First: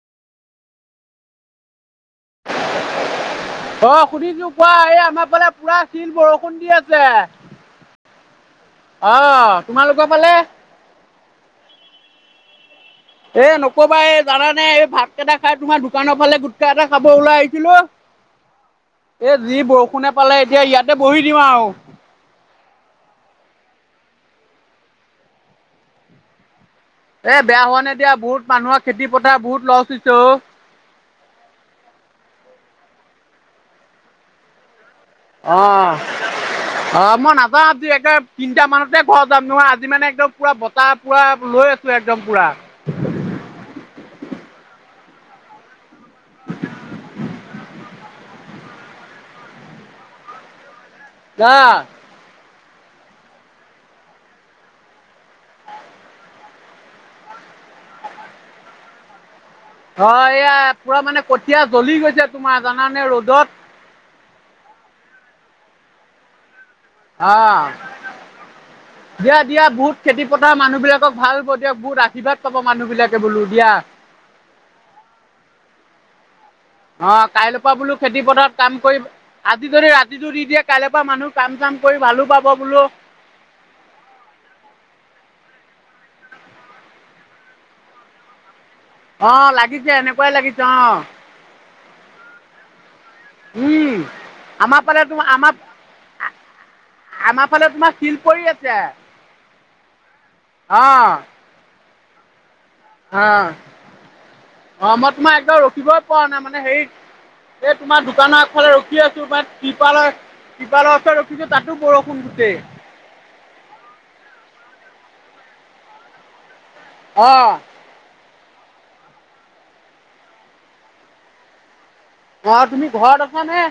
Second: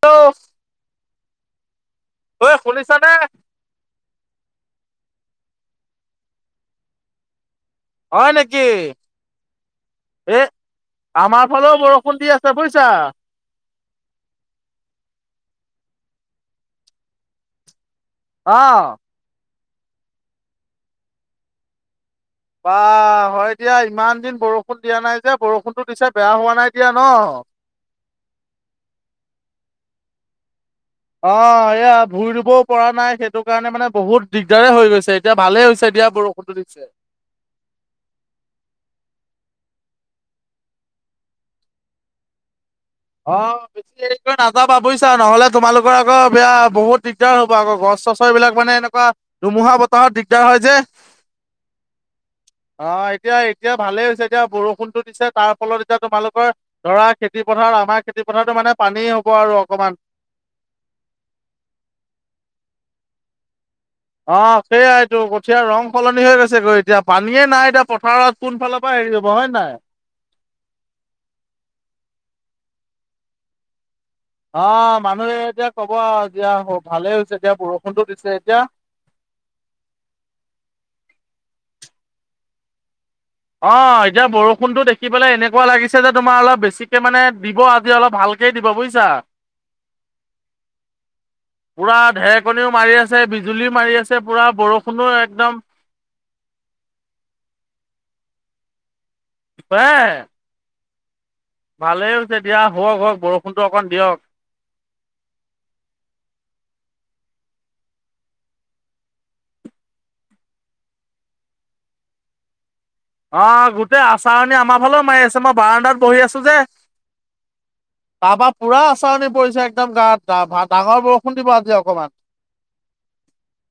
Hello. ঐ শুনিছানে অ শুনিছোঁ কোৱা? এ আমাৰ ফালে পুৰা শিল বৰষুণ দি আছে। হয় নেকি অ তোমালোকৰ ফালে এ আমাৰ ফালেও বৰষুণ দি আছে বুয়ি এ নকবা এই জানানে এই ভাতকেইটা খাই তোমাৰ দোকানৰ ফালে গুটখা এটা খাব ওলাই আহিছিলো অহ। এ যি বৰষুণে পালে এতিয়া ইয়াতে বহি দিওঁ আৱ। বা হয় দিয়া ইমান দিন বৰষুণ দিয়া নাই যে বৰষুণতো দিছে বেয়া হোৱা নাই। দিয়া ন এ বেয়া হোৱা নাই দিয়া বহুত মানুহৰ খেতি পথাৰ বহুত লছ হৈছে অ। অ এয়া ভুই ৰুবও পৰা নাই সেইটো কাৰণে মানে বহুত দিগদাৰে হৈ গৈছে এতিয়া ভালেই হৈছে অঁ দিয়া বৰষুণতো দিছে অঁ মই নাযাওঁ আজি একেবাৰে তিনটা মানতে ঘৰত যাম নহয় আজি মানে একদম পুৰা বতাহ পুৰা লৈ আছোঁ একদম পুৰা অ বেছি হেৰী কৰি নাযাবা বুয়িছা নহ'লে তোমালোকৰ আকৌ বেয়া বহুত দিগদাৰ হ আকৌ গছ চছৰ এই বিলাক মানে এনেকুৱা ধুমুহা বতাহত দিগদাৰ হয় যে আহ অ এতিয়া এতিয়া ভালেই হৈছে দিয়া বৰষুণটো দিছে তাৰ ফলত এতিয়া তোমালোকৰ ধৰা খেতি খেতিপথাৰ আমাৰ খেতিপথাৰটো মানে পানী হ'ব আৰু অকমান অ এয়া পুৰা মানে কঠিয়া জ্বলি গৈছে তোমাৰ জানানে ৰ'দত অ সেইয়াইটো কঠিয়া ৰং সলনি হৈ গৈছে গৈ এতিয়া অ পানীয়ে নাই এতিয়া পথাৰত কোনফালৰ পৰা হেৰি হ'ব দিয়া হয় দিয়া নাই বহুত খেতি পথাৰ মানুহ বিলাকক ভাল হ'ব দিয়ক বহুত আশীৰ্বাদ পাব মানুহ বিলাকে বোলো দিয়া। অ মানুহে এতিয়া ক'ব এতিয়া ভালে অ হৈছে এতিয়া কাইলৈৰ পৰা বোলো বৰষুণতো দিছে খেতিপথাৰত এতিয়া কাম কৰিব, আজি যদি ৰাতিটো দি দিয়ে কাইলে পৰা মানুহ কাম চাম কৰি ভালো পাব বোলো অ এতিয়া বৰষুণতো দেখি পেলাই এনেকুৱা লাগিছে যে তোমাৰ অলপ বেছিকে মানে দিব আজি অলপ ভাল ভালকে দিব বুয়ি অ লাগিছে এনেকুৱাই লাগিছে অ। পুৰা ঢেৰেকনিও মাৰি আছে বিজুলীও মাৰি আছে পুৰা আমাৰ ফালে বৰষুণো তোমাৰ আমাৰ একদম আমাৰ ফালে তোমাৰ শিল পৰি আছে। পাৰে অঁ। ভালে হৈছে। হওক হওক অ বৰষুণটো অকণ দিয়ক অ মই তোমাৰ একবাৰ ৰখিবই পৰা নাই মানে হেৰিত এই তোমাৰ দোকানৰ এফালে ৰখি আছো ম কপালে। কিবা ৰচ ৰখিছো তাতো বৰষুণ গটে অ গোটেই আচাৰণী আমাৰ ফালে মাৰি আছে মই বাৰাণ্ডাত বহি আছো যে। আহ। তাৰ পৰাা পুৰা আচাৰণি পৰিছে একদম গাত ডাঙৰ বৰষুণ দিব আজি অকণমান। অ তুমি ঘৰত আছ নে?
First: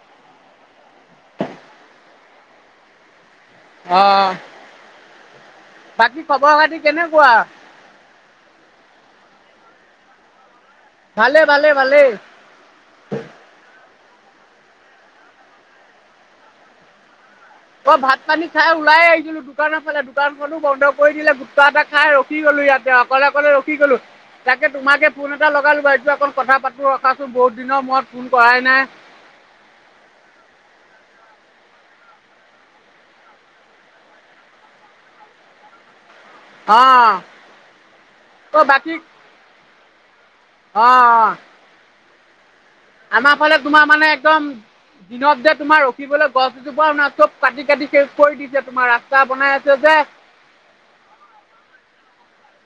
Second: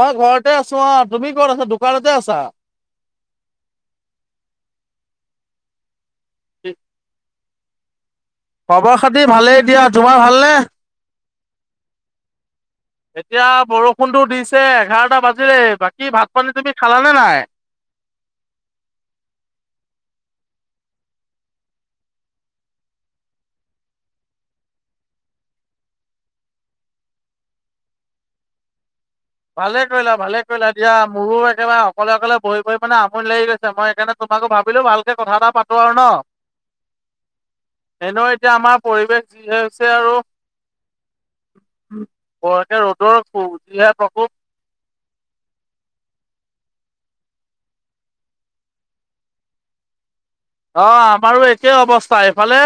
মই ঘৰতে আছো অ তুমি কত আছা দোকানতে আছা। অ বাকী খবৰ খাতি কেনেকুৱা? খবৰ খাতি ভালেই দিয়া তোমাৰ ভালনে? ভালে ভালে ভালে এতিয়া বৰষুণটো দিছে এঘাৰটা বাজিলেই বাকী ভাত পানী তুমি খালা নে নাই? মই ভাত পানী খাই ওলাই আহিছিলো দোকানৰ ফালে দোকানখনো বন্ধ কৰি দিলে গুটখা এটা খাই ৰখি গ'লো। ইয়াতে অকলে অকলে ৰখি গ'লো তাকে তোমাকে ফোন এটা লগালো বাৰু এইটো অকণ কথা পাতো ৰখাচোন বহুত দিনৰ মুৰত ফোন কৰাই নাই। ভালে কৰিলা ভালে কৰিলা দিয়া মোৰো একেবাৰে অকলে অকলে বহি বহি মানে আমনি লাগি গৈছে মই সেইকাৰণে তোমাকো ভাবিলো ভালকে কথা এটা পাতো আৰু ন। অহ এনে এতিয়া আমাৰ পৰিৱেশ য হৈছে আৰু। অ', বৰকে ৰ'দৰ আমাৰ ফালে তোমাৰ যিহে মানে প্ৰকোপ একদম দিনত যে তোমাৰ। লৈ গছ এজোপা ন চব কাটি কাটি কৰি দিছে তোমাৰ ৰাস্তা বনাই আছে যে। অ আমাৰো একেই অৱস্থা এইফালে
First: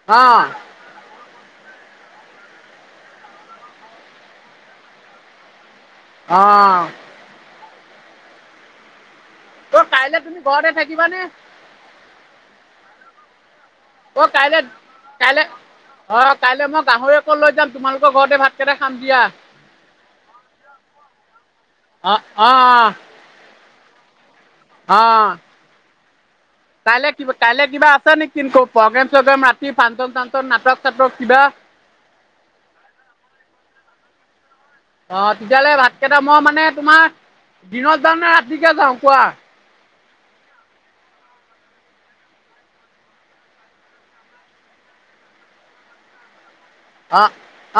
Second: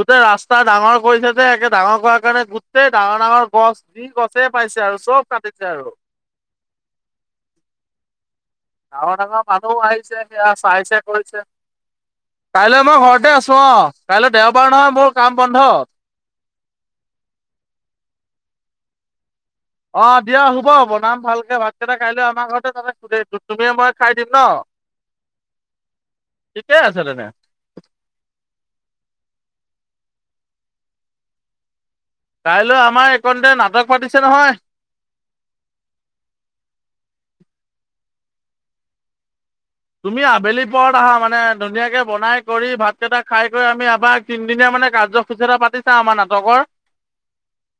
গোটেই অ', ৰাস্তা ডাঙৰ কৰিছে যে একে। ডাঙৰ কৰ কাৰণে গোটেই ডাঙৰ ডাঙৰ গছ যি গছে পাইছে আৰু চব কাটিছে আৰু। আহ ডাঙৰ ডাঙৰ মানুহো অ', আহিছে কাইলে তুমি সেয়া ঘৰতে চাইছে থাকিবানে? কৰিৈছে কাইলৈ মই ঘৰতে আছো। চ কাইলৈ দেওবাৰ নহয় মোৰ কাম কাইলৈ বন্ধ। অ' কাইলৈ মই গাহৰি অকৌ লৈ যাম তোমালোকৰ ঘৰতে ভাতকেইটা খাম দিয়া। অ দিয়া হুব বনাম ভালকে ভাতকেইটা কাইলৈ অ' আমাৰ ঘৰতে অ' ত তুমি মই। খাই দিম ন অ ঠিকে আছে কাইলৈ তেনে কিবা কাইলৈ কিবা আছে নেকিু প্ৰগ্ৰেম চগ্ৰেম ন। কি ভান্তক তান্তক নাটক চাটক কিবা। কাইলৈ আমাৰ এইকণতে নাটক পাতিছে নহয়। অ তেতিয়াহ'লে ভাতকেইটা মই মানে তোমাৰ দিনত যাওঁ নে ৰাতিকে যাওঁ কোৱা। তুমি আবেলি পৰত আহা মানে ধুনীয়াকে বনাই কৰি ভাত কেইটা খাই কৰি আমি আবাৰ তিনদিনীয়া মানে। মানে কাৰ্যসূচীতা পাতিছা আমাৰ নাটকৰ। আহ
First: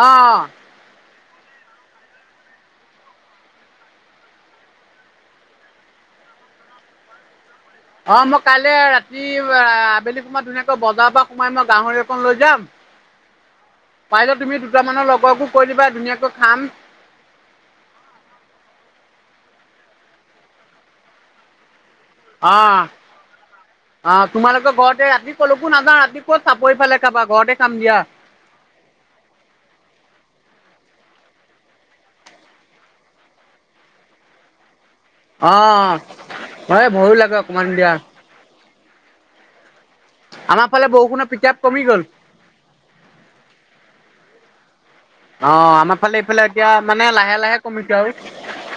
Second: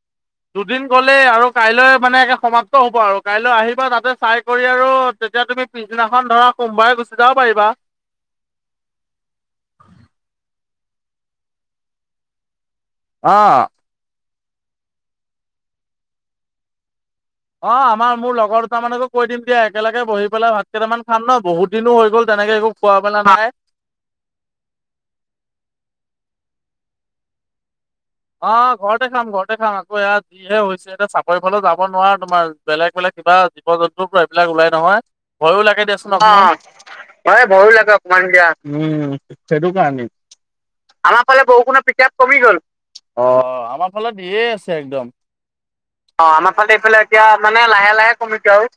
আহ দুদিন আৰু কাইলৈ মানে একে সমাপ্ত হব আৰু কাইলৈ আহিবা তাতে চাই কৰি আৰু তেতিয়া তুমি পিছদিনা। এখন ধৰা কোনমবাই গুচি যাব পাৰিবা। অ মই কাইলে ৰাতি আবেলি সোমাৰ ধুনীয়া। বজাৰ পৰা কোমাই মই গাহৰি এক লৈ যাম। অ। পাই যে তুমি দুটামানৰ লগকো কৈ দিবা ধুনীয়াকৈ খাম। অ আমাৰ মোৰ লগৰ দুটাৰ মানকো কৈ দিম দিয়া একেলগে বহি পেলাই ভাত কেইটামান খাম ন বহুত। দিনো হৈ গ'ল তেনেকে অ একো খোৱা মেলা নাই। অ তোমালোকে ঘৰতে ৰাতি কলকো নাযাওঁ ৰাতি। ক'ত চাব এইফালে কাৰোাবা ঘৰতে কাম দিয়া। অ ঘৰতে খাম ঘৰতে খাম আকৌ ইয়াত যিহে হৈছে এতিয়া চাপৰি ফালে যাব নোৱাৰো তোমাৰ বেলেগ, বেলেগ। কিবা জীৱ জন্তুৰ পৰা এইবিলাক ওলাই নহয়। অ ভয়ো লাগে দেিয়চোন অক হয় ভয়ো লাগে অকমান ভয়ো দিয়া লাগে অকমান দিয়া উম সেইটো। ফালে আমাৰ বৰষুণৰ ফালে পিকাপ বৰু কমি কুণৰ গ'ল পিত কমি গল অ আমাৰ ফালে ধ আ। একদম অ আমাৰ ফালে অ এইফালে আমাৰ এতিয়া ফালে এইফালে মানে এতিয়া লাহে মানে কমিছে লাহে আৰু লাহে কমিছ আৰু।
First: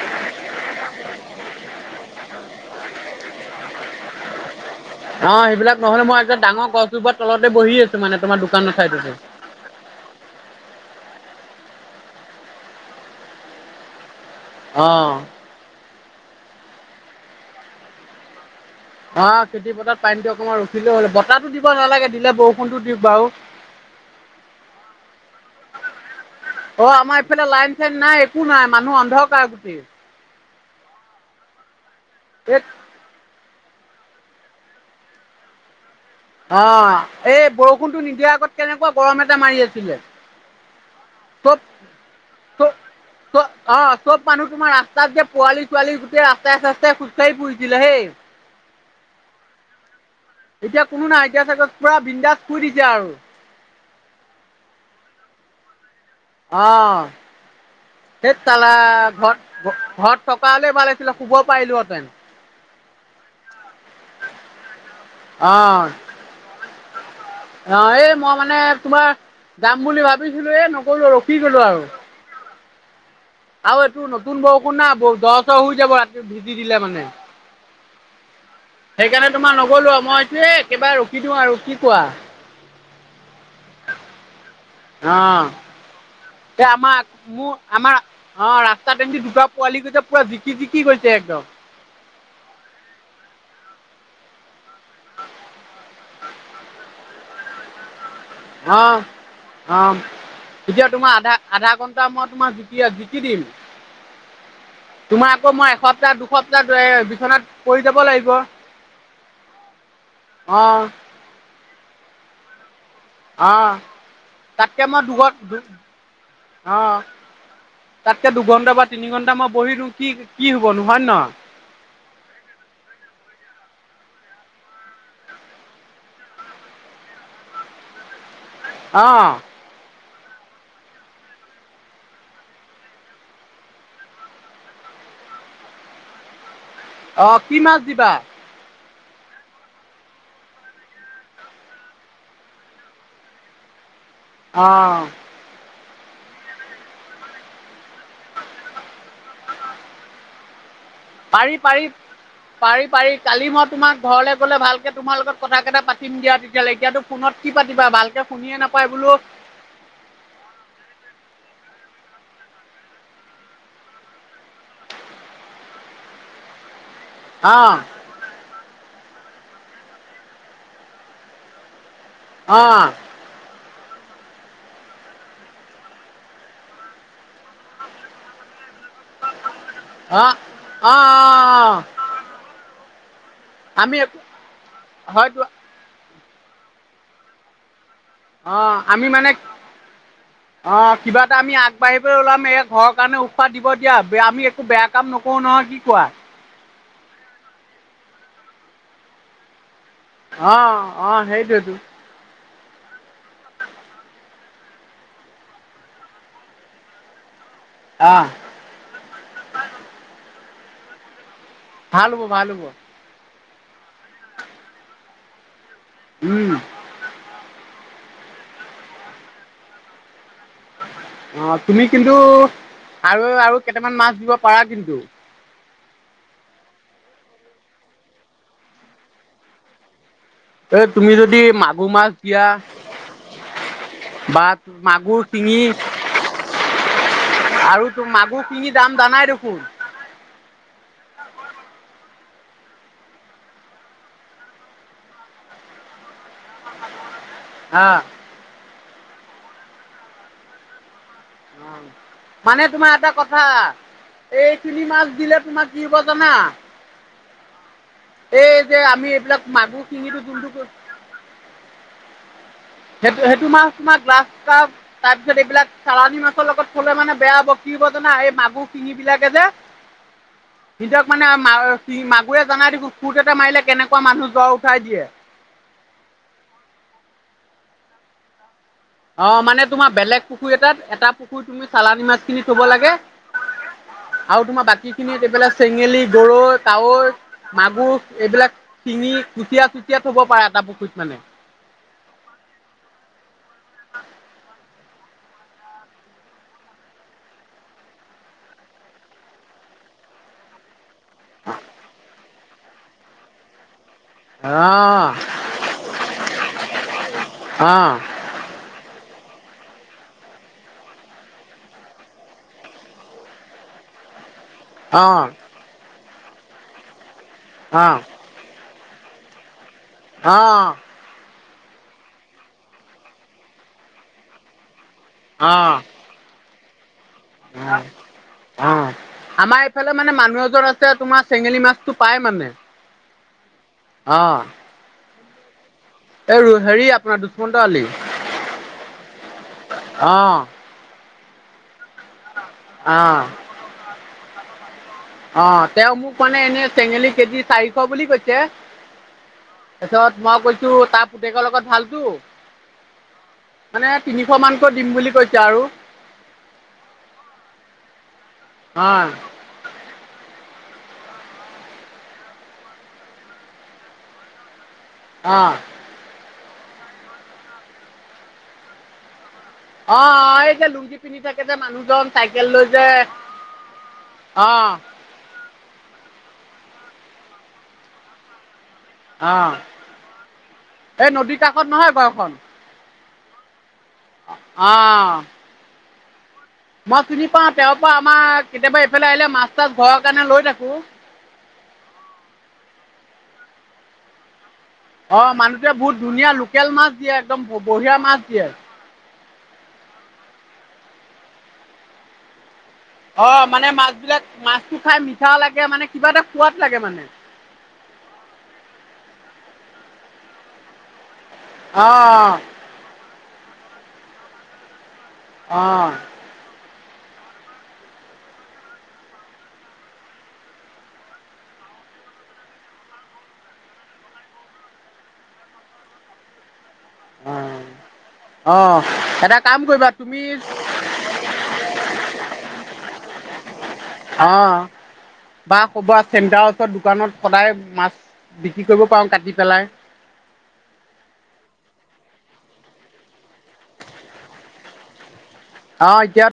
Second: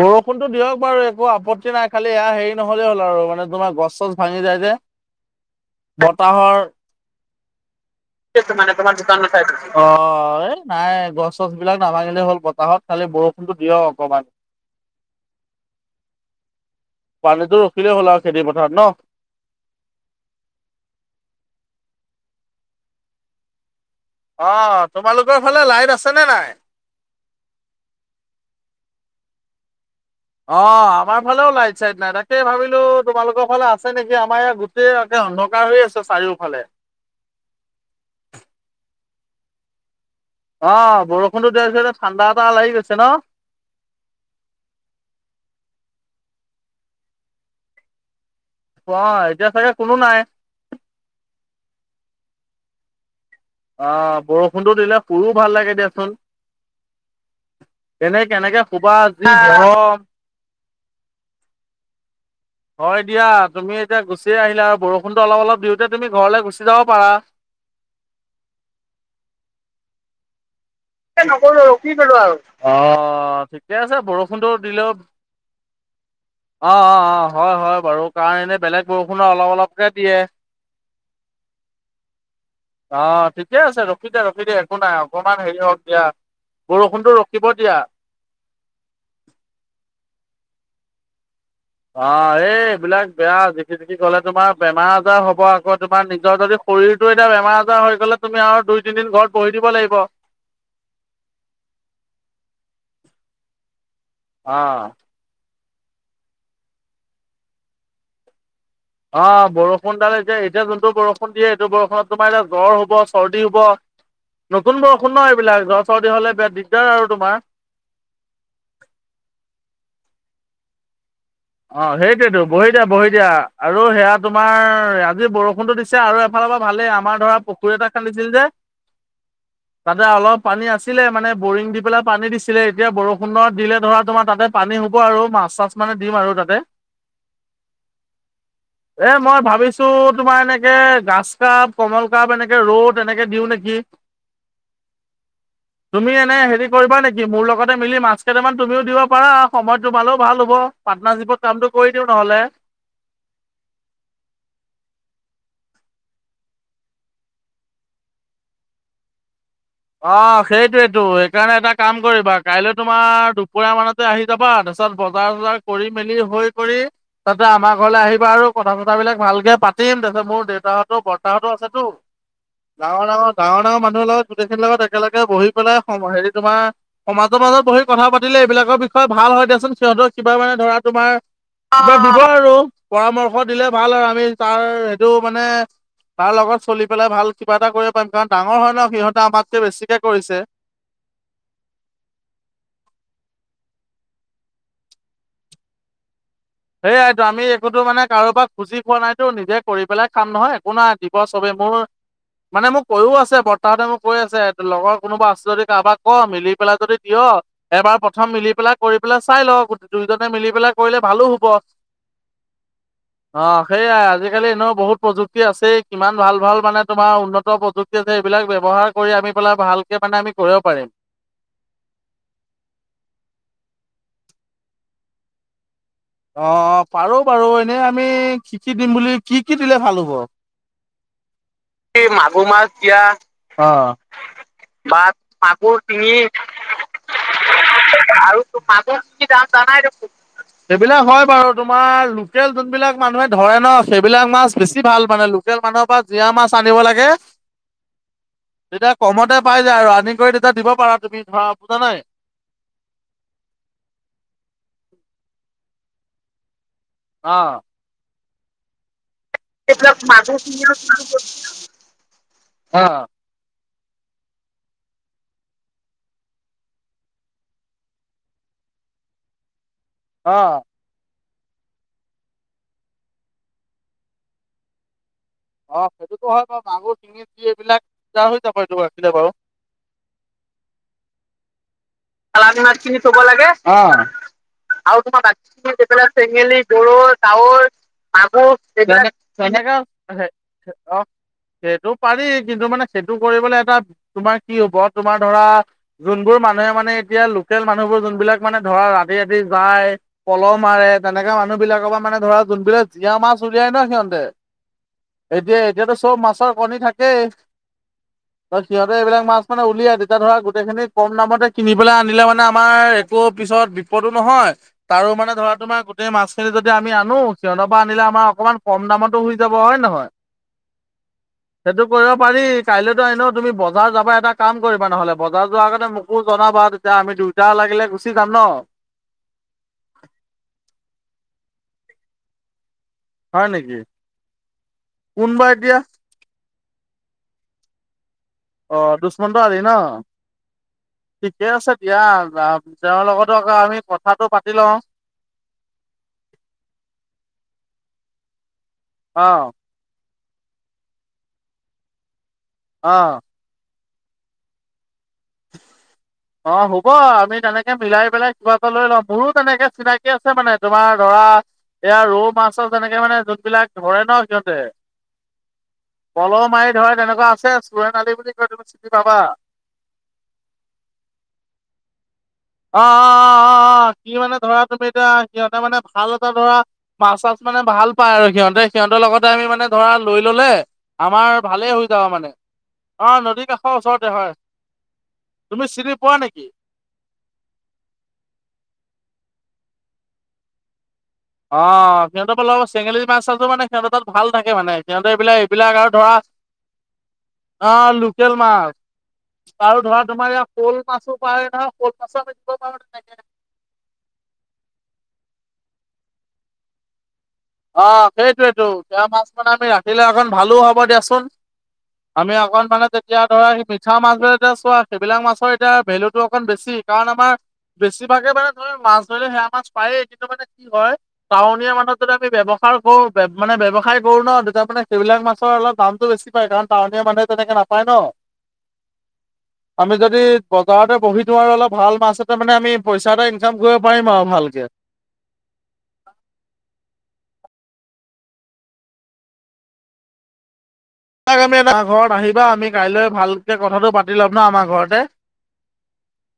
বৰষুণতো দিয়ক বাৰু একো আপত্তি নাই খালি এয়া হেৰি নহ'লেই হ'ল আৰু মানে তোমাৰ গছ চচ ভাঙি যায় যে। অ সেইবিলাক নহলে মই এক বতাহৰ ডাঙৰ গছ জোপাহ তলতে বহি আছো মানে তোমাৰ মানে দোকানৰ তোমাৰ চাইডতে দোকানৰ চাইদত [unintelligible] গছ চছ বিলাক নাভাঙিলে হল বতাহত খালি বৰষুণটো দিয়ক অকণমান। অহ পানীটো ৰখিলে হল আৰু খেতি প অ খেতি পথাৰত পানীটো অকনমান ৰখিলও হ'ল বতাহো দিব নালাগে দিলে বৰষুণটো দিক বাৰু অ তোমালোকৰ ফালে লাইট আছে নে নাই। অ আমাৰ ইফালে লাইন চাইন নাই একো নাই মানুহ অন্ধকাৰ গুতেই। অ আমাৰ ফালেও লাইট চাইট নাই তাকে এই ভাবিলো তোমালোকৰ ফালে আছে। নেকি আমাৰ ইয়াত গোটেই অ অন্ধকাৰ হৈ আছে। চাৰিওফালে। অ এই বৰষুণতটো নিদিয়া আগত কেনেকুৱা গৰম এটা মাৰি আছিলে। অ বৰষুণতো চব দে হৈছে ঠাণ্ডা এটা লাগি গৈছে ন। চ অ চব মানুহ তোমাৰ ৰাস্তাত যে পোৱালি ছোৱালি। ৰাস্ত চাস্তাই খোজ কাঢ়ি ফুইছিলে হেই। ক এতিয়া চাগে কোনো নাই। এতিয়া কোনো নাই এতিয়া চাগত পুৰা বিন্দাস শুই দিছে আৰু। অ বৰষুণতো দিলে শুইয়ো ভাল লাগে দিয়াচোন। অহ এনে সেই কেনেকে তালা শুবা যি ঘৰত গৰম। ঘ-ঘৰত থকা হলে ভাল আছিলে শুব পাৰিলো হেতেন। হয় দিয়া তুমি এতিয়া গুচিয়ে আহিলা আৰু বৰষুণতটো অলপ অ অলপ দিওঁতে তুমি ঘৰলৈ গুচি যাব পাৰা। অ এই মই মানে তোমাৰ যাম বুলি ভাবিছিলো এ ন নগলো আৰু ৰখি গলো আৰু অ। অ ঠিকে আৰু আছে এইটো নতুন বৰষুণটো বৰষুণ না দিলেও দ চৰ হৈ যাব ৰাতি ভিজি অ দিলে অ মানে। অ হয় হয় বাৰু। কাৰ এনে বেলেগ বৰষুণৰ সেইকাৰণে অলপ তোমাৰ অলপকে নগলো দিয়ে। মই এইটোৱে একেবাৰে ৰখি দিওঁ আৰু কি কোৱা? অ ঠিকে আছে ৰখি দিয়া ৰখি দিয়া একো নাই অকমান অ। হেৰি হওক দিয়া এ বৰষুণতো আমাৰ ৰখিব মোৰ দিয়া। আমাৰ অ ৰাস্তাত এহটি দুটা পোৱালি গৈছে পুৰা জী যিকি যিকি গৈছে একদম। অ এই এইবিলাক বেয়া জিকি জিকি গলে তোমাৰ বেমাৰ আজাৰ হব আকৌ তোমাৰ নিজৰ যদি শৰীৰটো এতিয়া বেমাৰ আজাৰ হৈ গ'লে তুমি আৰু অ দুই তিনদিন ঘৰত বহি দিব অ লাগিব এতিয়া তোমাৰ আধা আধা ঘন্টা মই তোমাৰ জিকি কি দিম অ', তোমাৰ আকৌ মই এসপ্তাহ দুসপ্তাহ এ বিছনাত পৰি যাব লাগিব। অ বৰষুণডাল এতিয়া অ এতিয়া যোনটো বৰষুণ দিয়ে সেইটো বৰষুণত তোমাৰ এতিয়া জ্বৰ হ'ব চৰ্দি অ হব তাতকে নতুন মই বৰষুণ দুঘ ন এইবিলাক অ জ্বৰ চৰ্দি হলে বেয়া দিগদাৰ আৰু তোমাৰ। তাতকে দুঘণ্টা বা তিনি ঘণ্টা মই বহি দিও কি কি হব নো হয় নে নহয়? অ সেইটোৱেতো বহি দিয়া বহি দিয়া আৰু সেয়া তোমাৰ আজি বৰষুণতো দিছে আৰু এফালে ভালেই আমাৰ ধৰা পুখুৰী এটা খান্দিছিল যে অহ তাতে অলপ পানী আছিলে মানে বৰিং দি পেলাই পানী দিছিলে এতিয়া বৰষুণত দিলে ধৰা তোমাৰ তাতে পানী আৰু মাছ চাছ মানে দিম আৰু তাতে। অহ কি মাছ দিবা? টো তোমাৰ এনেকে ঘাছকাপ কমলকাৰ্প এনেকে ৰৌ তেনেকে দিওঁ নেকি! আহ তুমি এনে হেৰি কৰিবা নেকি মোৰ লগতে মিলি মাছ কেইটামান তুমিও দিব পাৰা সময় তোমালেও ভাল হ'ব পা পাৰি পাৰি পাৰি পাৰি কালি মই তোমাক ঘৰলে গলে ভালকে তোমাৰ লগত। কথা কেইটা পাতিম দিয়া তেতিয়াহ'লে এতিয়াতো ফোনত কি পাতিবা ভালকে শুনিয়ে নাপায় বোলো। অ সেইটোয়েইটো সেইকাৰণে এটা কাম কৰিবা কাইলৈ তোমাৰ দুপৰীয়া মানতে আহি যাবা তাৰ পিছত বজাৰ চজাৰ কৰি মেলি হৈ কৰি তাতে অ আমাৰ ঘৰলৈ আহিবা আৰু কথা পাতিম। কথা বিলাক ভালকে পাতিম তাৰপিছত মোৰ দেওঁতাহত বৰ্তাহঁতো আছেতো অ ডাঙৰ ডাঙৰ গাঁৱৰ মানুহৰ লগত গোটেইখিনি লগত একেলগে বহি পেলাই হেৰি তোমাৰ সমাজৰ মাজত বহি কথা পাতিলে এইবিলাকৰ বিষয়ে ভাল হয় দিয়াচোন সিহঁতৰ অ অ কিবা মানে ধৰা অ তোমাৰ কিবা দিব আৰু পৰামৰ্শ দিলে ভাল আৰু আমি তাৰ সেইটো হয়তো মানে তাৰ লগত চলি পেলাই ভাল কিবা এটা কৰিব। কাৰণ ডাঙৰ হয় ন আমি সহঁত অ কিবা এটা আমি আগবাঢ়িব ওলাম এই ঘৰৰ কাৰণে উৎসাহ দিব এতিয়া আমি একো বেয়া কাম নকৰো নহয় কি কোৱা? সেইয়াইতো আমি একোতো মানে কাৰোবাক খুজি খোৱা নাইতো নিজে কৰি পেলাই খাম নহয় অ একো নাই অ দিব চৱে মোৰ সেইটোৱেতো মানে মোক কৈয়ো আছে বৰ্তাহতে মোক কৈ আছে লগৰ কোনোবা আছে যদি কাৰোবাক ক মিলি পেলাই যদি দিয় এবাৰ অ প্ৰথম মিলি পেলাই কৰি পেলাই চাই লওঁ দুয়োজনে মিলি পেলাই কৰিলে ভালো হ ভাল হব ভাল হব। অ সেইয়াই আজিকালি এনেও বহুত প্ৰযুক্তি আছেই কিমান ভাল উম ভাল মানে তোমাৰ উন্নত প্ৰযুক্তি এইবিলাক ব্যৱহাৰ কৰি আমি পেলাই ভালকে মানে আমি কৰিব পাৰিম। অ তুমি কিন্তু আৰু আৰু কেইটামান মাছ দিব পাৰা কিন্তু। অ পাৰো বাৰু এনেই আমি কি কি দিম বুলি কি কি দিলে ভাল হ'ব? এই তুমি যদি মাগুৰ এই মাছ দিয়া। মাগুৰ মাছ দিয়া অ বা বা মাগুৰ শিঙি মাগুৰ শিঙি আৰু তো মাগুৰ আৰু ত শিঙি দাম মগুৰ জানাই কি দাম দেখোন জানাই দেখোন। সেইবিলাক হয় বাৰু তোমাৰ লোকেল যোনবিলাক মানুহে ধৰে ন সেইবিলাক মাছ বেছি ভাল মানে লোকেল মাছ। ৰ পৰা জীয়া মাছ আনিব লাগে আহ তেতিয়া কমতে পাই যায় আৰু আনি কৰি তেতিয়া দিব পাৰা তুমি ধৰা বুজা নাই? মানে তোমাৰ এটা কথা এইবিলাক মাছ দিলে তোমাক কি হব জানা? অ এই যে আমি এইবিলাক মাগুৰ এইবিলাক শিঙিটো মাগুৰ শিঙি জোনটো। অ সেইটো সেইটো মাছ তোমাৰ গ্ৰাস তাৰপিছত এইবিলাক চালানী মাছৰ লগত থলে মানে বেয়া হব কি হব জানা এই মাগুৰ চিঙিবলাকে যে অ সিহঁতক মানে মাগুেৱে জনাই সুট এটা মাৰিলে কেনেকুৱা মানুহ জ্বৰ উঠাই দিয়ে। অ সেইটোতো হয় বাৰু মাগুৰ শিঙি দি এইবিলাক হৈ যাব। এইটো ৰাখিলে অ বাৰু। মানে তোমাৰ বেলেগ পুখুৰী এটাত এটা পুখুৰীত চালানি মাছখিনি থব লাগে আৰু তোমাৰ আৰু বাকীখিনিত তোমাৰ এইবিলাক বাকি চেঙেলী, যি গৰৈ, চেঙেলি কাৱৈ গৰৈ কাৱৈ মাগুৰ এইবিলাক মাগুৰ শিঙি কুচিয়া তেনেকা চুচিয়া থব পাৰা এটা পুখুৰীত অ মানে। সেইটো পাৰি কিন্তু মানে সেইটো কৰিবলৈ এটা তোমাৰ কি হব তোমাৰ ধৰা যোনবোৰ মানুহে মানে এতিয়া লোকেল মানুহবোৰ যোনবিলাক মানে ধৰা ৰাতি ৰাতি যায় পলহ মাৰে তেনেকা মানুহ বিলাকৰ পৰা মানে ধৰা যোনবোৰ জীয়া মাছ উলাই ন অ', এতিয়া এতিয়াতো চব মাছৰ কণী থাকেই অ', ত সিহঁতে এইবিলাক মাছ মানে উলিয়াই তেতিয়া ধৰা গোটেইখিনি কম দামতে কিনিব আনিলে মানে আমাৰ একো পিছত বিপদো নহয় তাৰো অ', মানে ধৰা তোমাৰ গ গোটেই মাছখিনি আমি আনো সিহঁতৰ পৰা অ', আনিলে আমাৰ অকণমান কম দামতো হৈ যাব হয় নহয় অ', সেইটো কৰিব পাৰি কাইলৈতো এনেও তুমি বজাৰ যাবা এটা কাম কৰিবা, নহলে বজাৰ অ', যোৱাৰ আগতে মোকো জনাবা। তেতিয়া আমি দুইটা অ লাগিলে গুচি যাম ন অ আমাৰ এইফালে মানে মানুহ এজন আছে তোমাৰ চেঙেলী মাছটো পাই মানে হয় নেকি অ', কোনবা এতিয়া। অ হেৰি আপোনাৰ দুষ্মন্ত আলি। অ দুষ্মন্ত আলি ন অ', ঠিকে আছে। এতিয়া যা তেওঁৰ অ', লগতো আকৌ আমি কথাটো পাতি লওঁ। অ তেওঁ মোক মানে এনে চেঙেলী কেজি চাৰিশ বুলি কৈছে। অহ। তাৰপিছত মই কৈছো তাৰ পুতেকৰ লগত ভালতো। অহ। মানে তিনিশ মানকৈ দিম বুলি। কৈছে আৰু। অ হ'ব আমি তেনেকে মিলাই মেলি। লৈ লওঁ অ', মোৰো তেনেকে চিনাকি আছে মানে। তোমাৰ ধৰা এয়া ৰৌ মাছৰ তেনেকে মানে জোন বিলাক ধৰে ন সিহঁতে। অহ। পলহ মাৰি ধৰে তেনেকুৱা আছে চোৰেনদী বুলি কয় তুমি চিনি পাবা। অ এই যে লুংগি পিন্ধি থাকে যে মানুহজন। চাইকেল লৈ অ যে অ অ অ কি মানে ধৰা অ', তুমি এতিয়া সিহঁতে মানে ভাল এটা ধৰা। মাছ চাছ মানে ভাল পায় আৰু সিহঁতে। সিহঁতৰ লগতে আমি অ', মানে ধৰা লৈ ললে এই আমাৰ নদীৰ ভালে কাষত হৈ নহয় যাব মানে ঘৰখন অ নদী কাষ অ ওচৰতে হয় অ', তুমি চিনি পোৱা নেকি? মই চিনি পাও তেওঁৰ পৰা আমাৰ কেতিয়াবা এইফালে আহিলে মাছ চাছ ঘৰৰ কাৰণে লৈ থাকো। অ সিহঁতৰ বোলে চেঙেলী মাছ চলো মানে সিহঁতে তাত ভাত নে। তাকে মানে সিহঁতে অ', এইবিলাক মানুহটোৱে এইবিলাক আৰু বহুত ধৰা ধুনীয়া লোকেল মাছ দিয়ে একদম অ বঢ়িয়া লোকেল দিয়ে মাছ। আৰু ধৰা তোমাৰ ইয়াৰ শ'ল মাছো পায় নহয় শ'ল মাছৰ। অ মানে মাছ বিলাক মাছটো খাই মিঠা লাগে মানে কিবা এটা সোৱাদ লাগে মানে। অ সেইটোৱেটো মাছখন আমি ৰাখিলে কন ভালো হ'ব দিয়াচোন। আমি অ', অকণ মানে তেতিয়া ধৰা মিঠা মাছবোৰ এ চোৱা। সেইবিলাক মাছৰ এতিয়া অ', ভেলুটো অকণ বেছি কাৰণ আমাৰ। বেছিভাগে মানে মাছ ধৰিলে সেয়া মাছ পায়েই কিন্তু মানে কি হয় টাউনীয়া মানুহ যদিহে। আমি ব্যৱসাৰ কৰো মানে ব্যৱসায় কৰো ন তেতিয়া মানে সেইবিলাক মাছৰ অলপ দামটো বেছি পায় কাৰণ। টাউনীয়া মানুহে অ', যেনেকে নাপায় ন। অ', এটা কাম কৰিবা আমি তুমি যদি বজাৰতে বহি দিওঁ আৰু অলপ ভাল মাছ এটা মানে আমি পইচা পাই। কাম কৰিব পাৰিম আৰু অ', ভালকে। বা ক'বা চেণ্টাৰ ওচৰত দোকান। সদায় মাছ বিক্ৰী কৰিব পাৰো কাটি পেলাই। তাক আমি ঘৰত আহিবা আমি কাইলৈ ভালকে কথাটো পাতি ল'ম ন আমাৰ ঘৰতে। অহ এতিয়া।